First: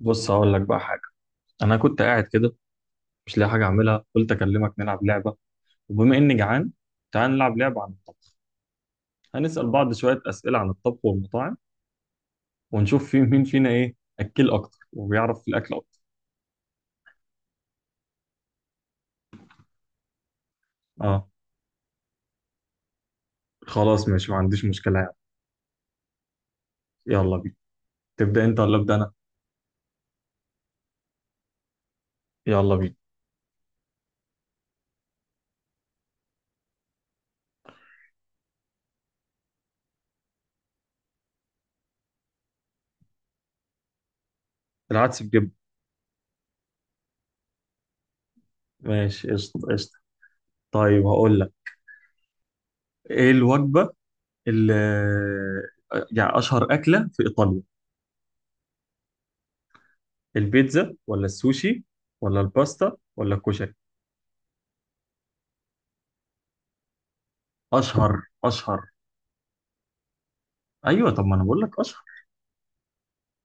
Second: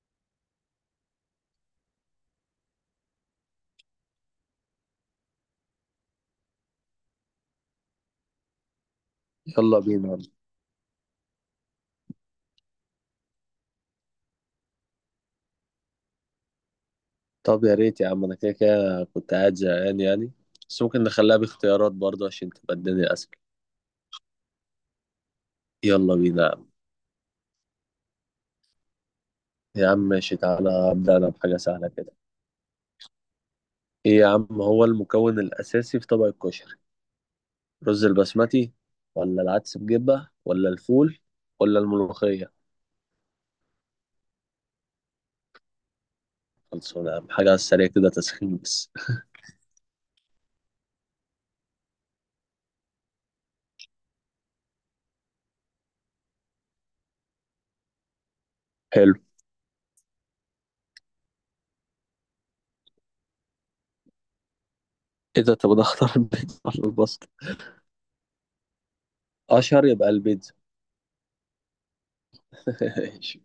بص، هقول لك بقى حاجة. أنا كنت قاعد كده، مش لاقي حاجة أعملها، قلت أكلمك نلعب لعبة. وبما إني جعان، تعال نلعب لعبة عن الطبخ. هنسأل يلا بعض بينا. شوية أسئلة عن الطبخ والمطاعم. ونشوف في مين فينا إيه أكل أكتر، وبيعرف في الأكل أكتر. طب يا ريت يا عم، انا كده كده كنت قاعد زهقان يعني، بس ممكن أه. نخليها باختيارات برضه عشان تبقى الدنيا اسهل. خلاص، ماشي، ما عنديش مشكلة يعني. يلا بينا يا عم. يلا بينا. تبدأ أنت ولا أبدأ أنا؟ يا عم ماشي، تعالى ابدا، انا بحاجه سهله كده. يلا بينا. ايه يا عم، هو المكون الاساسي في طبق الكشري؟ رز البسمتي؟ ولا العدس بجبه؟ ولا الفول؟ ولا الملوخيه؟ العدس بجبن. خلصونا يا عم، حاجه على السريع كده، تسخين بس. ماشي، قشطة، قشطة. طيب، هقول لك، إيه الوجبة اللي يعني أشهر أكلة في إيطاليا؟ حلو. البيتزا، ولا السوشي، ولا الباستا، ولا الكشري؟ ايه ده، طب انا اختار البيتزا ولا الباستا؟ اشهر، اشهر. اشهر يبقى البيتزا. ايوه، طب ما انا بقول لك اشهر. ماشي.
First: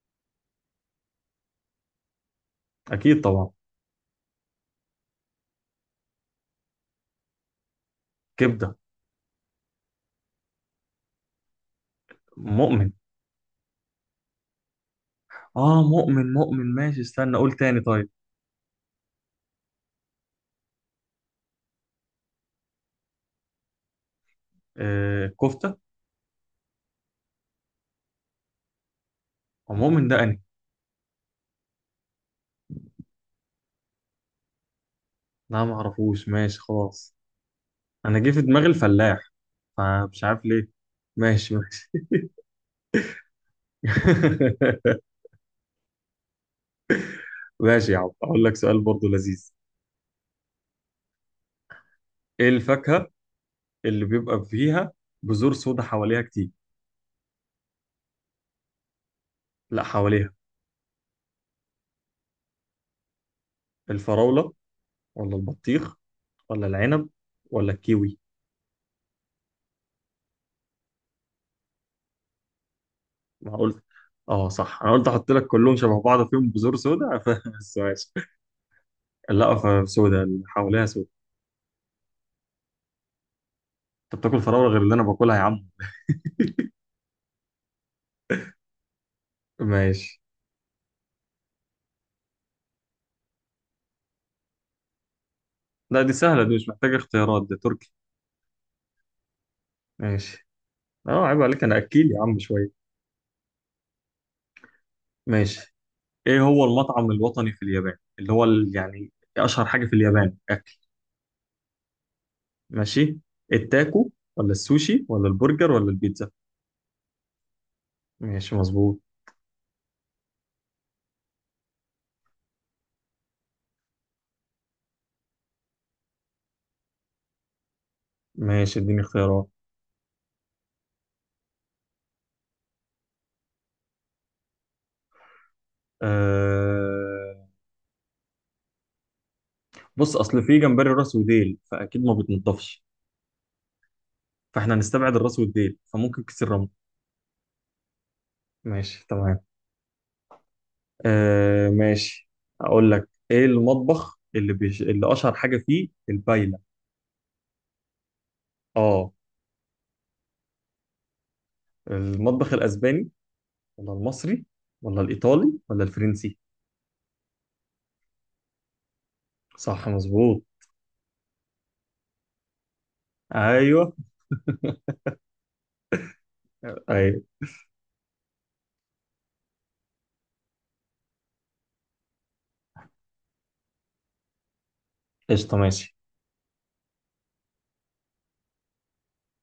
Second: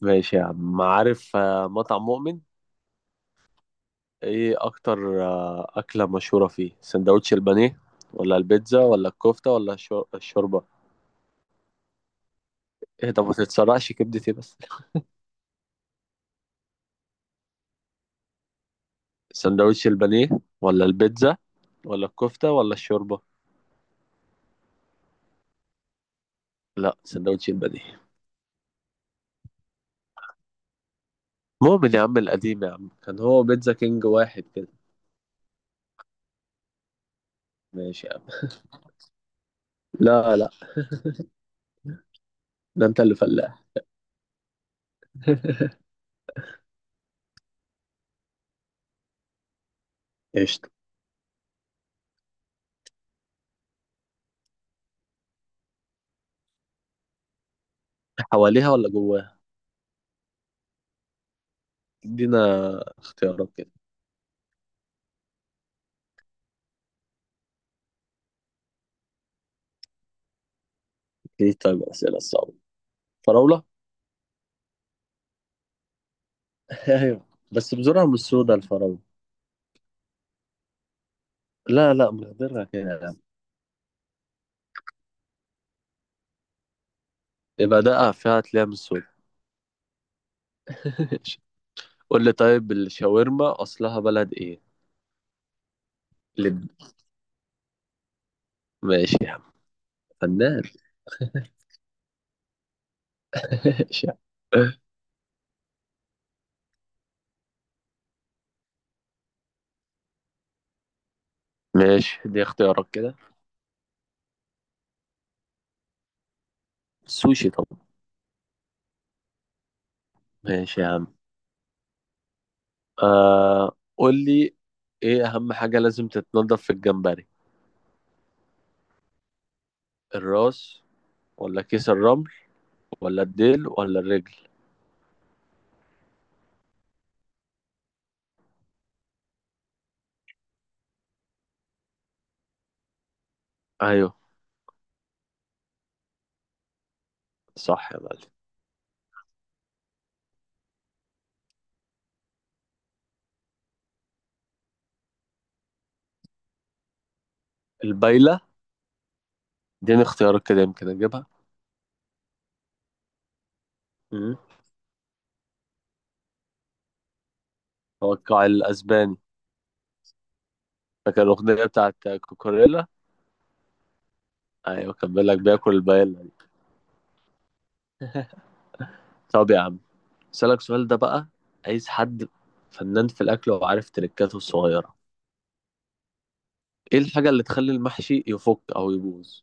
ماشي يا عم، عارف مطعم مؤمن؟ اكيد طبعا. ايه اكتر اكله مشهوره فيه؟ سندوتش البانيه؟ ولا كبده، البيتزا؟ ولا الكفته؟ ولا الشوربه؟ مؤمن. ايه ده، ما تتسرقش كبدتي بس. اه، مؤمن، مؤمن، ماشي، استنى اقول تاني، طيب. سندوتش البانيه ولا البيتزا ولا الكفته ولا الشوربه. آه، كفته. لا، سندوتش البانيه. ومؤمن ده انهي؟ مؤمن يا عم القديم، يا عم كان هو بيتزا كينج، واحد كده. لا، ما اعرفوش، ماشي، خلاص. ماشي يا انا عم. جه في دماغي الفلاح، فمش لا عارف لا، ليه. ماشي، ماشي. ده انت اللي فلاح. ماشي يا عم، اقول لك سؤال برضو لذيذ. قشطه. ايه الفاكهه اللي بيبقى فيها بذور سودا حواليها كتير؟ حواليها ولا جواها؟ لا، حواليها. ادينا اختيارات كده. الفراوله، ولا البطيخ، ولا العنب، ولا الكيوي؟ ايه، طيب الاسئله الصعبه. ما فراوله. قلت. اه صح، انا قلت احط لك كلهم شبه بعض فيهم بذور سودا، ايوه. بس بس بزرعه ماشي. مش سودا الفراوله. لا، سودا اللي حواليها سودا. لا لا، مقدرها كده. انت بتاكل فراوله غير اللي انا باكلها يا عم. يبقى دقة فيها هتلاقيها من السود. ماشي. قول لي، طيب الشاورما أصلها بلد إيه؟ لا دي سهله، دي لب. مش محتاجه اختيارات، دي تركي. ماشي يا عم. ماشي. فنان. اه، عيب عليك، انا اكيل يا عم شويه. ماشي يا عم. ماشي. ايه هو المطعم الوطني في اليابان، اللي هو يعني اشهر حاجه في اليابان اكل؟ ماشي، دي اختيارات كده. ماشي. التاكو، ولا السوشي، ولا البرجر، ولا البيتزا؟ سوشي طبعا. ماشي، مظبوط. ماشي يا عم. آه، قول لي، إيه أهم حاجة لازم تتنضف في الجمبري؟ ماشي، اديني اختيارات. الراس؟ ولا كيس الرمل؟ ولا الديل ولا الرجل؟ آه... بص، اصل في جمبري راس وديل، فاكيد ما بتنضفش. أيوه. فاحنا هنستبعد الراس والديل، فممكن كيس الرمل. صح يا معلم. ماشي، تمام. آه، ماشي. اقول لك، ايه المطبخ اللي اللي اشهر حاجه فيه البايله؟ البايلة. اه. اديني اختيارات كده يمكن أجيبها. المطبخ الاسباني، ولا مم. المصري، ولا الايطالي، ولا الفرنسي؟ هو القاع الأسباني. صح، مظبوط. فاكر الأغنية بتاعت كوكوريلا؟ ايوه. ايوه، كان بيقول لك بياكل البايلا. ايوه. طب يا عم، اسالك سؤال ده بقى. عايز حد فنان في الاكل وعارف تريكاته الصغيره. قشطه، ماشي. ايه الحاجه اللي تخلي المحشي يفك او يبوظ؟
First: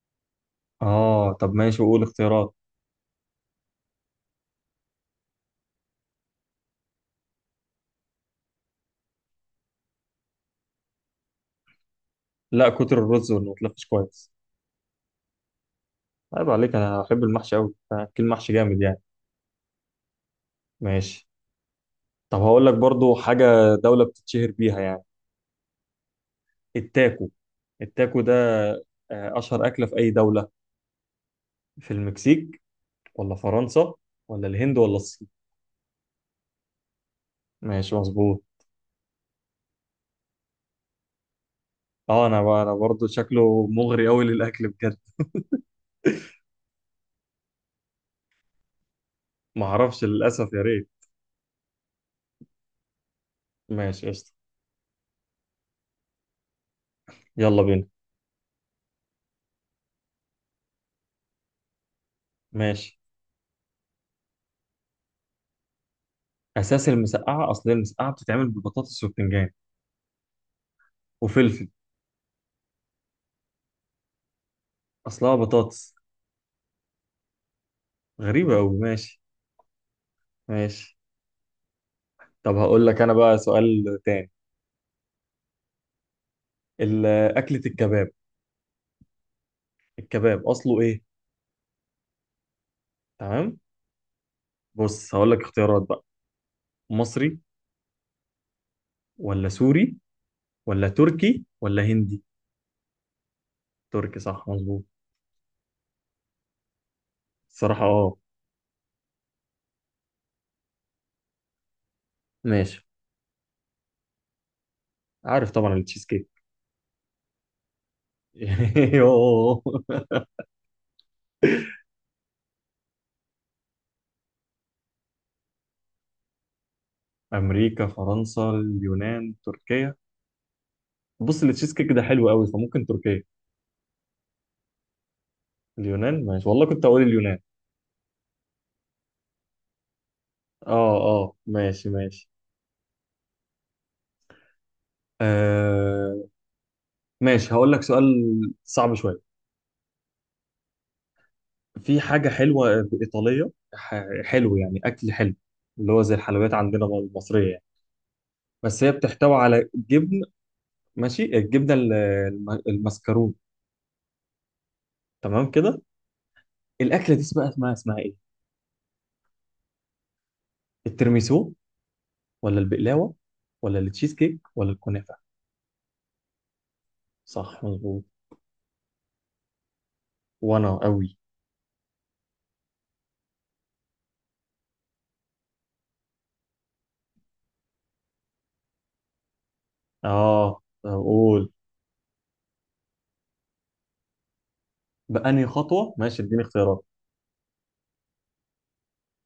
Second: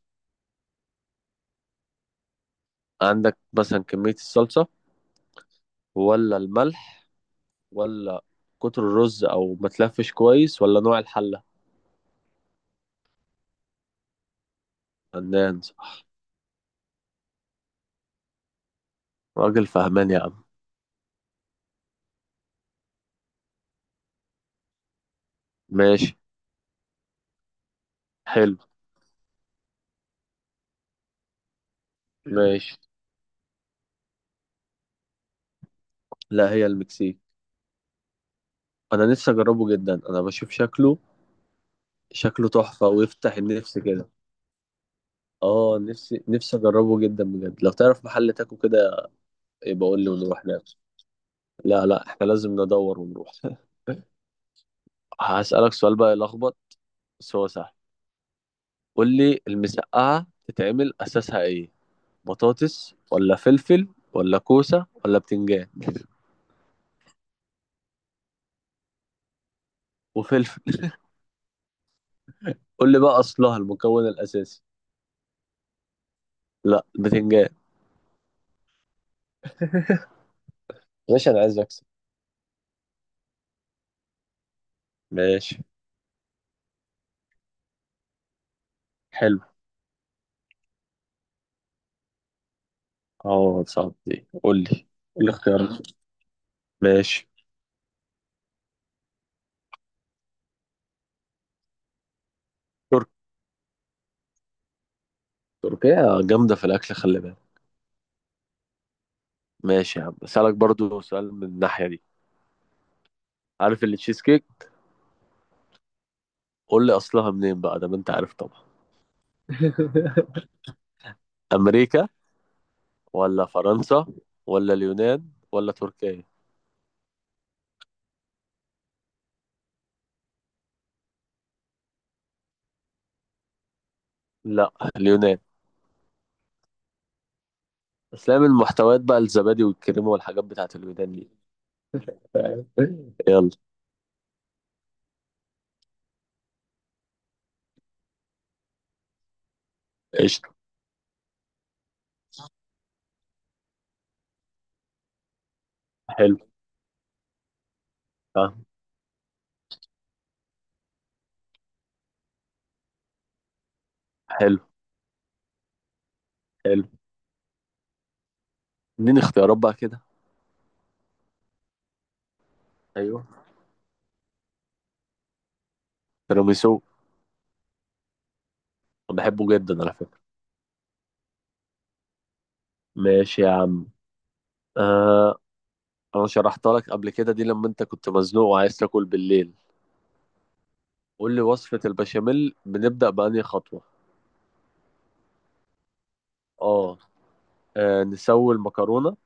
اه طب، ماشي، وقول اختيارات. عندك مثلا كميه الصلصه، ولا الملح، ولا كتر الرز او ما تلفش كويس، ولا نوع الحله؟ لا، كتر الرز واللي ما تلفش كويس. فنان، صح. عيب عليك، انا احب المحشي قوي، اكل محشي جامد يعني. راجل فهمان يا عم. ماشي. طب، هقول لك برضو حاجة. دولة بتتشهر بيها يعني. ماشي. التاكو، التاكو ده. حلو. أشهر أكلة في أي دولة، في المكسيك. ماشي. ولا فرنسا، ولا الهند، ولا الصين؟ لا، هي المكسيك. ماشي، مظبوط. انا نفسي اجربه جدا، انا بشوف شكله. اه، انا شكله بقى انا تحفه برضو ويفتح شكله النفس مغري كده. قوي للاكل بجد. اه، نفسي نفسي اجربه جدا بجد. لو تعرف محل تاكو كده ما يبقى قول اعرفش لي ونروح للاسف، يا ناكل. ريت. لا لا، احنا لازم ندور ونروح. ماشي، قشطه. هسألك سؤال بقى يلخبط، بس هو يلا سهل. بينا. قول لي، المسقعة تتعمل أساسها إيه؟ بطاطس ماشي. ولا فلفل؟ ولا كوسة ولا بتنجان؟ اساس المسقعه، اصل هي المسقعه بتتعمل ببطاطس وبتنجان. وفلفل. وفلفل. قول لي بقى أصلها، المكون الأساسي. اصلها بطاطس. لا، بتنجان. غريبه قوي، ماشي. ماشي. ماشي، أنا عايز أكسب. طب، هقول لك انا بقى سؤال تاني. ماشي. ال- اكله الكباب. حلو. الكباب اصله ايه؟ تمام. أه، صعب دي، قول لي. بص، قول لي هقول لك اختيارات اختيارات. بقى. ماشي. مصري، ولا سوري، ولا تركي، ولا هندي؟ ترك. تركي، صح، مظبوط. تركيا جامدة في الأكل، خلي بالك. الصراحة، اه. ماشي يا عم، اسالك برضو سؤال من الناحيه دي. ماشي. عارف اللي تشيز كيك؟ عارف طبعا التشيز كيك. قول لي اصلها منين بقى، ده ما انت عارف طبعا. يوه. امريكا ولا فرنسا ولا اليونان ولا تركيا؟ امريكا، فرنسا، اليونان، تركيا. بص، التشيز كيك ده حلو قوي، فممكن تركيا. لا، اليونان. اليونان؟ ماشي، والله كنت اقول اليونان. اسلام المحتويات بقى، الزبادي والكريمه والحاجات بتاعت اه، اليونان دي. اه، ماشي، ماشي. يلا. آه، ماشي، هقول لك سؤال صعب شوية. قشطه. في حاجة حلوة إيطالية، حلو يعني، أكل حلو. اللي هو زي حلو. الحلويات عندنا المصرية يعني. آه. بس هي بتحتوي على جبن. ماشي، الجبنة المسكرون. حلو. تمام كده. حلو. الأكلة دي اسمها إيه؟ اديني اختيارات بقى كده. الترميسو، ولا البقلاوة، ايوه، ولا التشيز كيك، ولا الكنافة؟ تيراميسو. صح، مظبوط. أنا بحبه جدا على فكره. وأنا قوي. ماشي يا عم. آه، انا شرحتها لك قبل كده دي، لما انت كنت مزنوق وعايز تاكل بالليل. آه، قول لي أقول. وصفة البشاميل بنبدأ بأنهي خطوة؟ بأنهي خطوة؟ ماشي، اديني اختيارات. اه. نسوي المكرونة؟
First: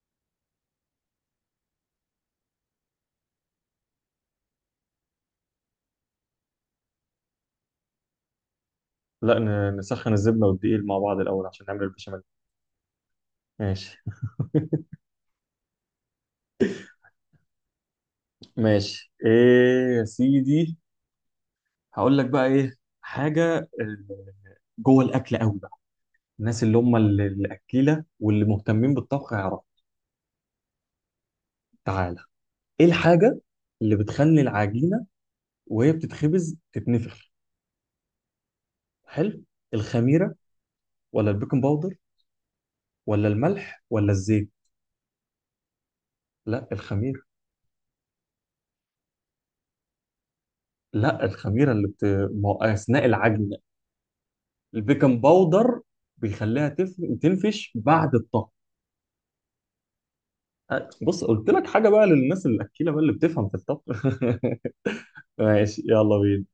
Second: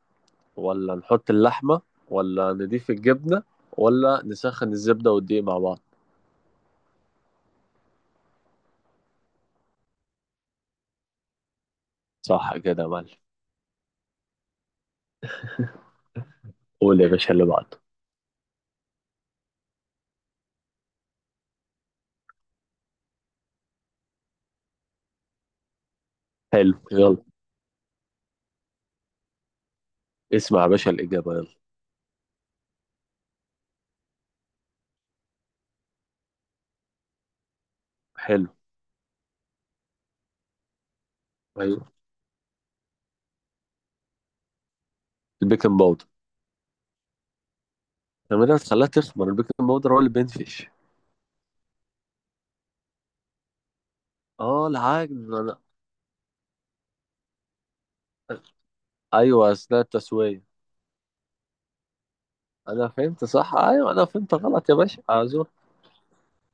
ولا نحط اللحمة؟ ولا نضيف الجبنة؟ ولا نسخن الزبدة والدقيق مع بعض؟ لا، نسخن الزبدة والدقيق مع بعض الأول عشان نعمل البشاميل. صح كده يا معلم. ماشي. قول يا باشا اللي بعده. ماشي، ايه يا سيدي. هقول لك بقى ايه حاجه، جوه الاكل قوي بقى. الناس حلو اللي هم يلا. الاكيله واللي مهتمين بالطبخ هيعرفوا. اسمع يا باشا الإجابة يلا. تعالى. ايه الحاجه اللي بتخلي العجينه وهي بتتخبز تتنفخ؟ حلو. حلو. الخميره، ولا البيكنج ايوه، باودر، ولا الملح، ولا الزيت؟ البيكنج باودر. لا، الخميره. لما ده تخليها تخمر، البيكنج باودر هو اللي بينفش. لا، الخميره اللي بت... ما- اثناء العجن. اه، البيكنج العجن انا. باودر بيخليها تنفش بعد الطبخ. ايوه، اثناء التسوية. أه، بص، قلت لك حاجه بقى للناس انا الاكيله بقى اللي فهمت بتفهم في صح، ايوه انا الطبخ. فهمت غلط يا باشا، اعذر. ماشي، يلا بينا.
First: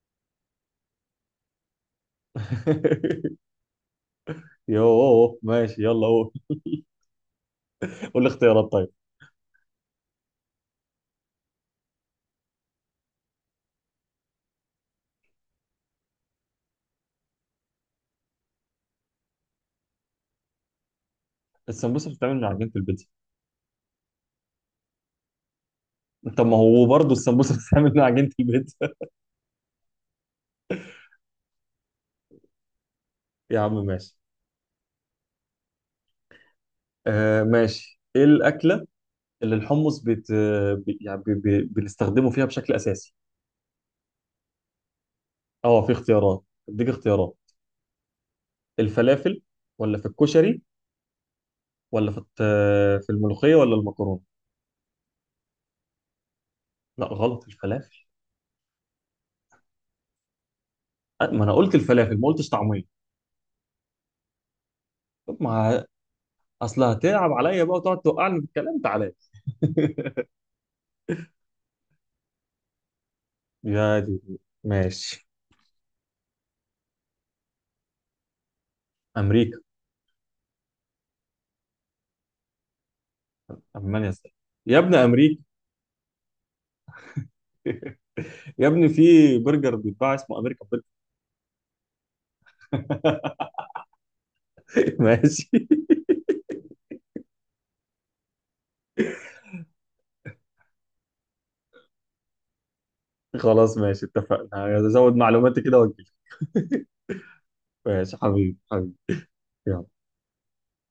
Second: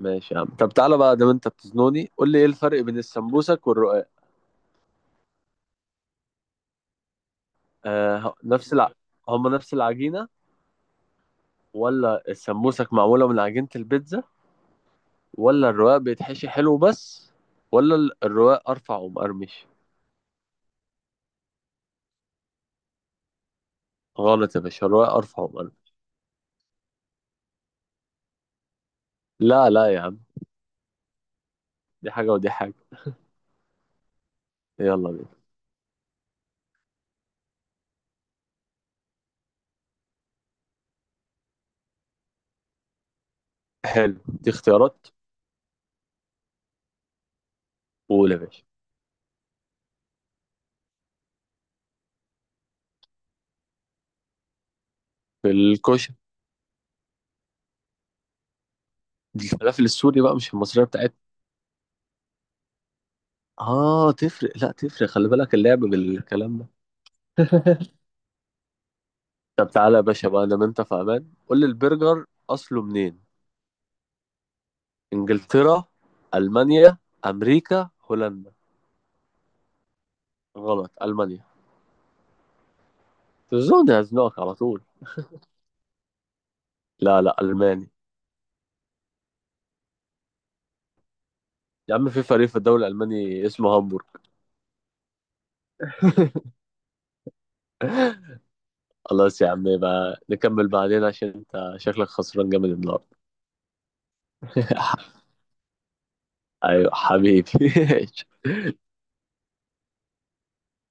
ماشي يا عم. طب تعالى بقى، دام انت بتزنوني، قول لي ايه الفرق بين السمبوسك والرقاق. يوه، ماشي، يلا قول. آه قول لي ه- اختيارات، نفس طيب. الع... هما نفس العجينة؟ ولا السمبوسك معمولة من عجينة البيتزا؟ ولا الرقاق بيتحشي حلو بس؟ ولا الرقاق أرفع ومقرمش؟ السمبوسه بتتعمل من عجينه البيتزا. غلط يا باشا، الرقاق أرفع ومقرمش. طب ما هو برضه السمبوسه بتتعمل من عجينه البيتزا. لا لا يا عم، دي حاجة ودي حاجة. يا عم، ماشي. يلا بينا. آه، ماشي، ايه الاكله اللي الحمص يعني بنستخدمه فيها بشكل اساسي؟ حلو، دي اختيارات. اه، في اختيارات. اديك اختيارات. قول يا باشا. الفلافل، ولا في الكشري، ولا في في الملوخيه، ولا المكرونه؟ في الكشري. لا، غلط، الفلافل. دي الفلافل السوري بقى، مش المصرية بتاعتنا. آه، ما انا قلت الفلافل، ما قلتش طعميه. اه تفرق، لا تفرق، خلي طب بالك اللعب ما، بالكلام ده. اصل هتلعب عليا بقى وتقعد توقعني في الكلام، تعالى. طب تعالى يا باشا بقى، انا انت في امان. قول لي البرجر اصله منين؟ يا دي، ماشي. انجلترا؟ المانيا؟ امريكا؟ هولندا؟ امريكا. غلط، المانيا. تزون المانيا الصراحة. هزنقك على يا طول. ابن امريكا. لا لا، الماني. يا ابني، في برجر بيتباع اسمه امريكا برجر. يا عم في فريق في الدوري الالماني اسمه هامبورغ. ماشي. خلاص يا عم، يبقى نكمل بعدين عشان انت شكلك خسران جامد النهارده. خلاص، ماشي، اتفقنا، هزود معلوماتي كده واجي. ايوه حبيبي. ماشي، حبيبي، حبيبي. يلا.